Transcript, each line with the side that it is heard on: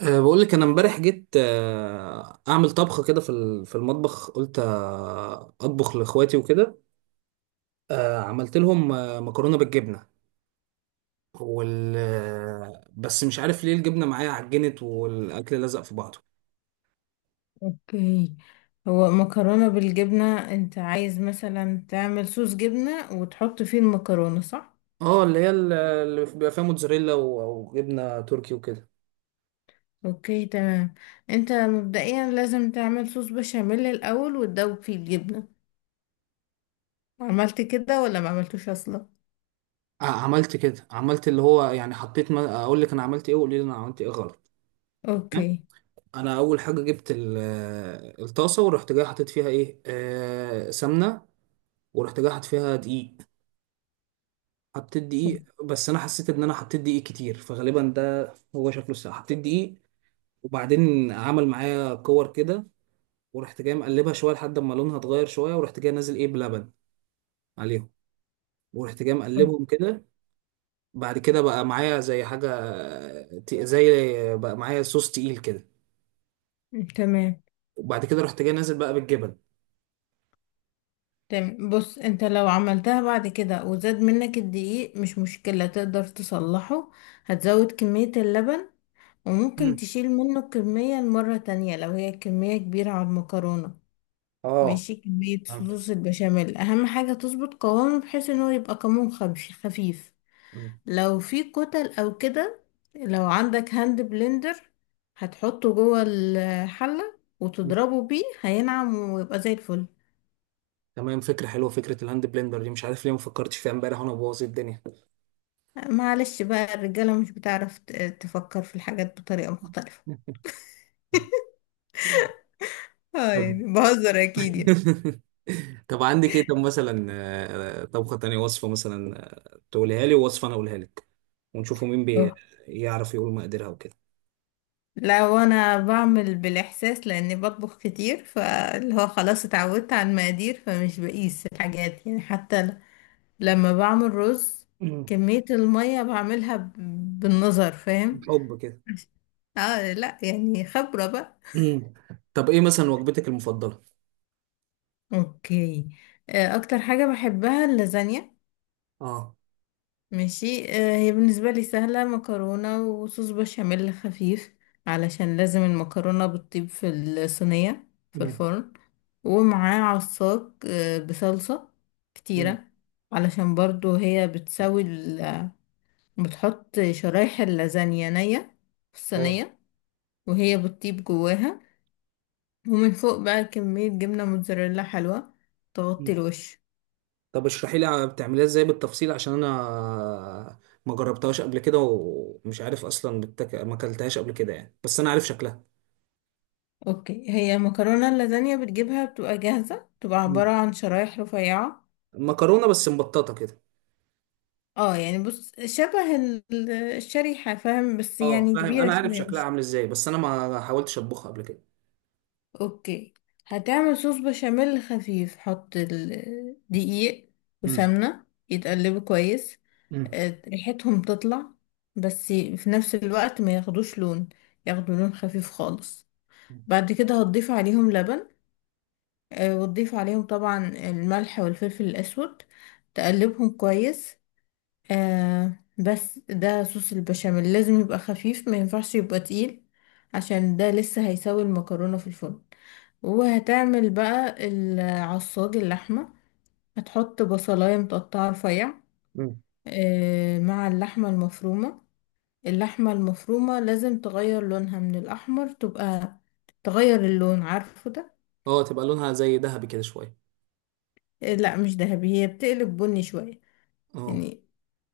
right: بقول لك انا امبارح جيت، اعمل طبخه كده في المطبخ. قلت، اطبخ لاخواتي وكده. عملت لهم، مكرونه بالجبنه. وال آه، بس مش عارف ليه الجبنه معايا عجنت والاكل لزق في بعضه.
left: اوكي. هو مكرونة بالجبنة انت عايز مثلا تعمل صوص جبنة وتحط فيه المكرونة، صح؟
right: اه، اللي هي اللي بيبقى فيها موتزاريلا وجبنه تركي وكده.
left: اوكي تمام. انت مبدئيا لازم تعمل صوص بشاميل الاول وتدوب فيه الجبنة. عملت كده ولا ما عملتوش اصلا؟
right: عملت كده، عملت اللي هو يعني حطيت. ما اقول لك انا عملت ايه وقولي لي انا عملت ايه غلط. تمام؟
left: اوكي
right: انا اول حاجه جبت الطاسه. ورحت جاي حطيت فيها ايه، سمنه. ورحت جاي حاطط فيها دقيق. حطيت دقيق بس انا حسيت ان انا حطيت دقيق كتير، فغالبا ده هو شكله الساعه حطيت دقيق. وبعدين عمل معايا كور كده. ورحت جاي مقلبها شويه لحد ما لونها اتغير شويه. ورحت جاي نازل ايه بلبن عليهم. ورحت جاي مقلبهم كده. بعد كده بقى معايا زي حاجه، ت- زي بقى معايا صوص تقيل كده.
left: تمام.
right: وبعد كده رحت جاي نازل بقى بالجبن.
left: تمام، بص، انت لو عملتها بعد كده وزاد منك الدقيق، مش مشكلة، تقدر تصلحه. هتزود كمية اللبن، وممكن
right: مم.
left: تشيل منه الكمية المرة تانية لو هي كمية كبيرة على المكرونة.
right: اه
left: ماشي، كمية
right: فهمت.
left: صوص البشاميل أهم حاجة تظبط قوامه بحيث إن هو يبقى قوام خفيف خفيف.
right: مم.
left: لو في كتل أو كده، لو عندك هاند بلندر، هتحطه جوه الحلة
right: مم.
left: وتضربه بيه هينعم ويبقى زي الفل.
right: تمام. فكره حلوه. فكره الهاند بلندر دي مش عارف ليه ما فكرتش فيها امبارح وانا بوظ الدنيا.
left: معلش بقى، الرجالة مش بتعرف تفكر في الحاجات بطريقة مختلفة. اه
right: طب.
left: يعني بهزر أكيد يعني.
right: طب عندك ايه؟ طب مثلا، طبخة تانية، وصفة مثلا، تقولها لي، ووصفة انا اقولها لك. ونشوفوا مين بيعرف يقول مقاديرها وكده.
left: لو انا بعمل بالاحساس لاني بطبخ كتير، فاللي هو خلاص اتعودت على المقادير فمش بقيس الحاجات يعني، حتى لما بعمل رز،
right: مم.
left: كمية المية بعملها بالنظر، فاهم.
right: حب كده.
left: اه لا، يعني خبرة بقى.
right: مم. طب ايه مثلا وجبتك المفضلة؟
left: اوكي، اكتر حاجة بحبها اللازانيا.
right: اه.
left: ماشي، هي بالنسبة لي سهلة، مكرونة وصوص بشاميل خفيف علشان لازم المكرونة بتطيب في الصينية في
right: مم.
left: الفرن، ومعاه عصاك بصلصة
right: مم.
left: كتيرة، علشان برضو هي بتسوي بتحط شرايح اللازانيا نية في
right: اه.
left: الصينية وهي بتطيب جواها، ومن فوق بقى كمية جبنة موتزاريلا حلوة تغطي
right: مم.
left: الوش.
right: طب اشرحي لي بتعمليها ازاي بالتفصيل، عشان انا ما جربتهاش قبل كده ومش عارف اصلا ما اكلتهاش قبل كده يعني. بس انا عارف شكلها.
left: اوكي، هي مكرونة اللازانيا بتجيبها بتبقى جاهزة، بتبقى
right: مم.
left: عبارة عن شرايح رفيعة.
right: مكرونة بس مبططة كده.
left: اه يعني بص، شبه الشريحة فاهم، بس
right: اه
left: يعني
right: فاهم.
left: كبيرة
right: انا عارف
left: شوية
right: شكلها
left: مش.
right: عامل ازاي بس انا ما حاولتش اطبخها قبل كده.
left: اوكي، هتعمل صوص بشاميل خفيف، حط الدقيق
right: امم.
left: وسمنة يتقلبوا كويس،
right: امم.
left: ريحتهم تطلع بس في نفس الوقت ما ياخدوش لون، ياخدوا لون خفيف خالص. بعد كده هتضيف عليهم لبن، وتضيف عليهم طبعا الملح والفلفل الأسود، تقلبهم كويس. بس ده صوص البشاميل لازم يبقى خفيف، ما ينفعش يبقى تقيل، عشان ده لسه هيسوي المكرونة في الفرن. وهتعمل بقى العصاج اللحمة، هتحط بصلاية متقطعة رفيع،
right: مم.
left: مع اللحمة المفرومة. اللحمة المفرومة لازم تغير لونها من الأحمر، تبقى تغير اللون عارفه ده.
right: اه، تبقى لونها زي ذهبي كده شويه.
left: لا مش ذهبي، هي بتقلب بني شوية
right: اه.
left: يعني.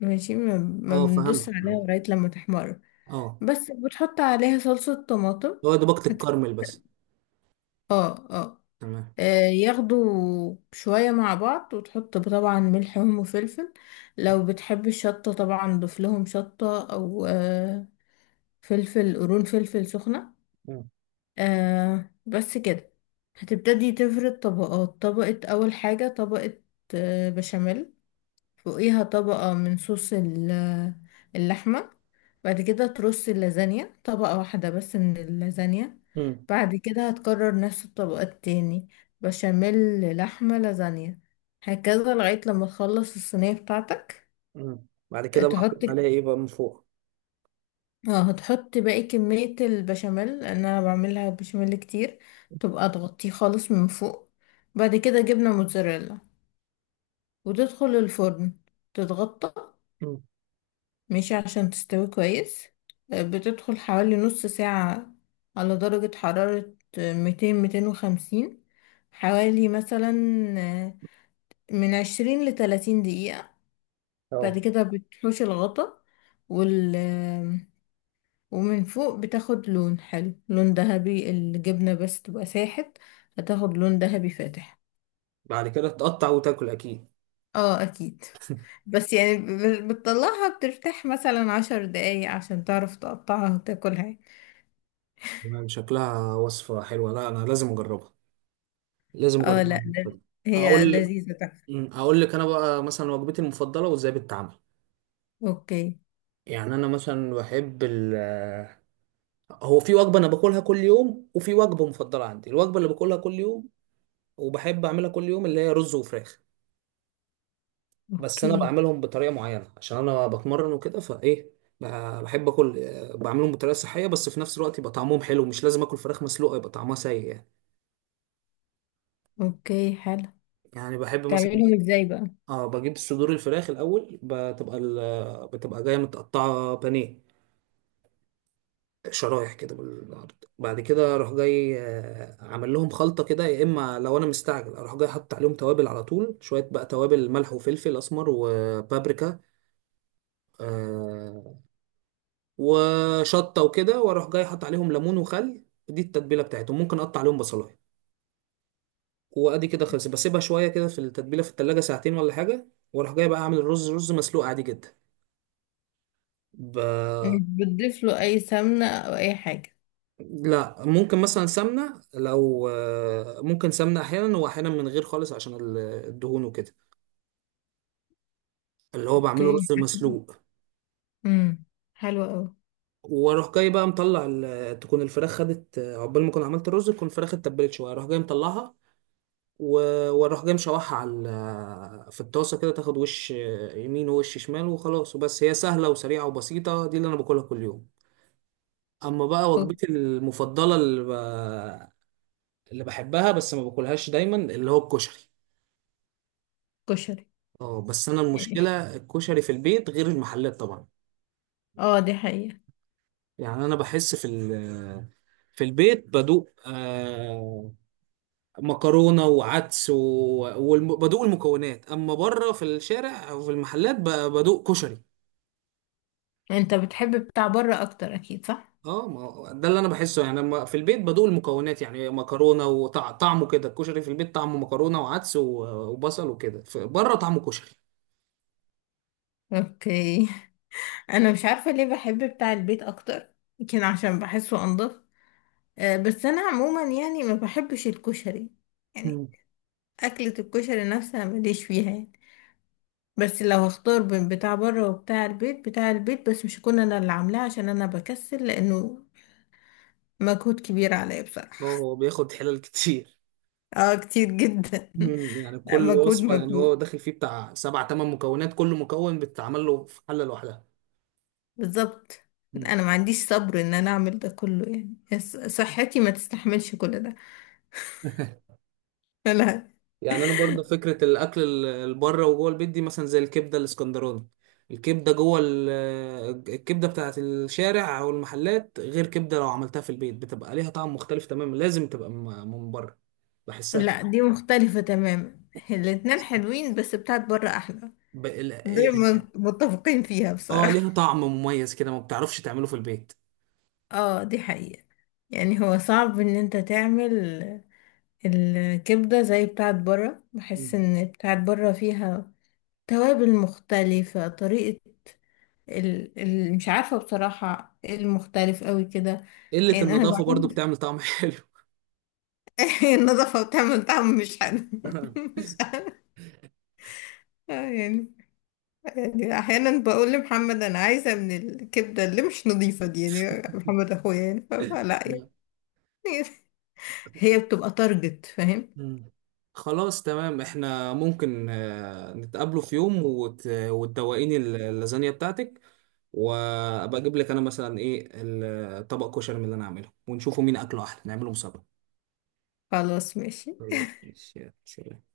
left: ماشي، ما
right: اه فهمت
left: بندوس عليها
right: فهمت.
left: لغاية لما تحمر،
right: اه.
left: بس بتحط عليها صلصة طماطم.
right: هو دوبك
left: هت...
right: الكرمل بس.
left: اه اه.
right: تمام.
left: آه، ياخدوا شوية مع بعض، وتحط طبعا ملحهم وفلفل، لو بتحب الشطة طبعا ضيف لهم شطة أو فلفل قرون، فلفل سخنة. بس كده. هتبتدي تفرد طبقات، طبقة أول حاجة طبقة بشاميل، فوقيها طبقة من صوص اللحمة، بعد كده ترص اللازانيا طبقة واحدة بس من اللازانيا.
right: امم.
left: بعد كده هتكرر نفس الطبقة التاني، بشاميل، لحمة، لازانيا، هكذا لغاية لما تخلص الصينية بتاعتك.
right: امم. بعد كده بقى
left: تحط،
right: احط عليها ايه بقى من فوق؟
left: اه هتحط باقي كمية البشاميل لأن أنا بعملها بشاميل كتير، تبقى تغطيه خالص من فوق. بعد كده جبنة موتزاريلا، وتدخل الفرن، تتغطى،
right: مم.
left: ماشي، عشان تستوي كويس. بتدخل حوالي نص ساعة على درجة حرارة 200، 250، حوالي مثلا، آه، من 20 لتلاتين دقيقة. بعد
right: اه.
left: كده بتحوش الغطا، وال آه، ومن فوق بتاخد لون حلو، لون ذهبي، الجبنة بس تبقى ساحت، هتاخد لون ذهبي فاتح.
right: بعد كده تقطع وتاكل اكيد.
left: اه اكيد، بس يعني بتطلعها بترتاح مثلا 10 دقايق عشان تعرف تقطعها وتاكلها.
right: تمام، شكلها وصفة حلوة. لا، انا لازم اجربها. لازم
left: اه
right: اجربها.
left: لا، هي
right: اقول
left: لذيذة تحفة.
right: اقول لك انا بقى مثلا وجبتي المفضلة وازاي بتتعمل.
left: اوكي.
right: يعني انا مثلا بحب هو في وجبة أنا باكلها كل يوم، وفي وجبة مفضلة عندي. الوجبة اللي باكلها كل يوم وبحب أعملها كل يوم اللي هي رز وفراخ. بس أنا
left: اوكي.
right: بعملهم بطريقة معينة عشان أنا بتمرن وكده، فإيه، بحب آكل، بعملهم بطريقة صحية بس في نفس الوقت يبقى طعمهم حلو. مش لازم آكل فراخ مسلوقة يبقى طعمها سيء يعني.
left: اوكي حلو.
right: يعني بحب مثلا
left: تعملهم ازاي بقى؟
right: بجيب صدور الفراخ الأول. بتبقى جاية متقطعة بانيه، شرايح كده بالعرض. بعد كده اروح جاي، عامل لهم خلطه كده، يا اما لو انا مستعجل اروح جاي حاطط عليهم توابل على طول. شويه بقى توابل، ملح وفلفل اسمر وبابريكا آه، وشطه وكده. واروح جاي حاطط عليهم ليمون وخل. دي التتبيله بتاعتهم. ممكن اقطع عليهم بصلايه. وادي كده خلصت. بسيبها شويه كده في التتبيله في التلاجة ساعتين ولا حاجه. واروح جاي بقى اعمل الرز. رز مسلوق عادي جدا. ب...
left: مش بتضيف له أي سمنة أو أي حاجة؟
right: لا، ممكن مثلا سمنة لو، ممكن سمنة أحيانا، وأحيانا من غير خالص عشان الدهون وكده. اللي هو بعمله
left: اوكي
right: رز
left: حلو.
right: مسلوق.
left: امم، حلو قوي.
right: وأروح جاي بقى مطلع تكون الفراخ خدت، عقبال ما أكون عملت الرز تكون الفراخ اتبلت شوية. أروح جاي مطلعها وأروح جاي مشوحها على في الطاسة كده. تاخد وش، يمين ووش شمال وخلاص وبس. هي سهلة وسريعة وبسيطة. دي اللي أنا باكلها كل يوم. أما بقى وجبتي المفضلة اللي بحبها بس ما باكلهاش دايما، اللي هو الكشري.
left: كشري.
right: اه بس انا المشكله الكشري في البيت غير المحلات طبعا.
left: اه دي حقيقة.
right: يعني انا بحس في البيت بدوق مكرونه وعدس، وبدوق المكونات، اما بره في الشارع او في المحلات بدوق كشري.
left: انت بتحب بتاع بره اكتر اكيد، صح؟
right: اه، ما هو ده اللي انا بحسه. يعني لما في البيت بدوق المكونات يعني مكرونه وطعمه كده. الكشري في البيت طعمه مكرونه وعدس وبصل وكده، بره طعمه كشري.
left: اوكي. انا مش عارفة ليه بحب بتاع البيت اكتر، يمكن عشان بحسه انضف. بس انا عموما يعني ما بحبش الكشري يعني،
right: مم.
left: اكلة الكشري نفسها ماليش فيها يعني. بس لو هختار بين بتاع بره وبتاع البيت، بتاع البيت، بس مش هكون انا اللي عاملاه عشان انا بكسل، لانه مجهود كبير عليا
right: اه
left: بصراحة.
right: هو بياخد حلال كتير.
left: اه كتير جدا.
right: مم. يعني
left: لا،
right: كل
left: مجهود
right: وصفة، يعني هو
left: مجهود،
right: داخل فيه بتاع سبع تمن مكونات، كل مكون بتتعمل له في حلة لوحدها.
left: بالظبط.
right: مم.
left: انا ما عنديش صبر ان انا اعمل ده كله يعني، بس صحتي ما تستحملش كل ده. لا.
right: يعني انا برضه فكرة الاكل اللي بره وجوه البيت دي، مثلا زي الكبدة الاسكندراني. الكبدة جوه ال- الكبدة بتاعت الشارع او المحلات غير كبدة لو عملتها في البيت، بتبقى ليها طعم مختلف تماما. لازم تبقى من بره. بحسها
left: لا،
right: كده.
left: دي مختلفة تماما، الاتنين حلوين بس بتاعت بره احلى.
right: ب... ال-
left: دي متفقين فيها
right: اه،
left: بصراحة.
right: ليها طعم مميز كده ما بتعرفش تعمله في البيت.
left: اه دي حقيقة. يعني هو صعب ان انت تعمل الكبدة زي بتاعت بره، بحس
right: مم.
left: ان بتاعت بره فيها توابل مختلفة، طريقة مش عارفة بصراحة ايه المختلف قوي كده.
right: قلة
left: يعني انا
right: النظافة برضه
left: بعمل،
right: بتعمل طعم حلو.
left: النظافة بتعمل طعم مش حلو. مش عارفة يعني. يعني احيانا بقول لمحمد انا عايزة من الكبدة اللي مش نظيفة دي، يعني محمد اخويا يعني، فلا يعني. هي بتبقى تارجت، فاهم.
right: مم. خلاص تمام. احنا ممكن، نتقابلوا في يوم وتدوقيني اللازانيا بتاعتك. وابقى اجيب لك انا مثلا ايه، الطبق كشري من اللي انا عامله، ونشوفوا مين اكله احلى. نعمله مسابقة.
left: خلاص ماشي.
right: طيب، ماشي، يلا، سلام.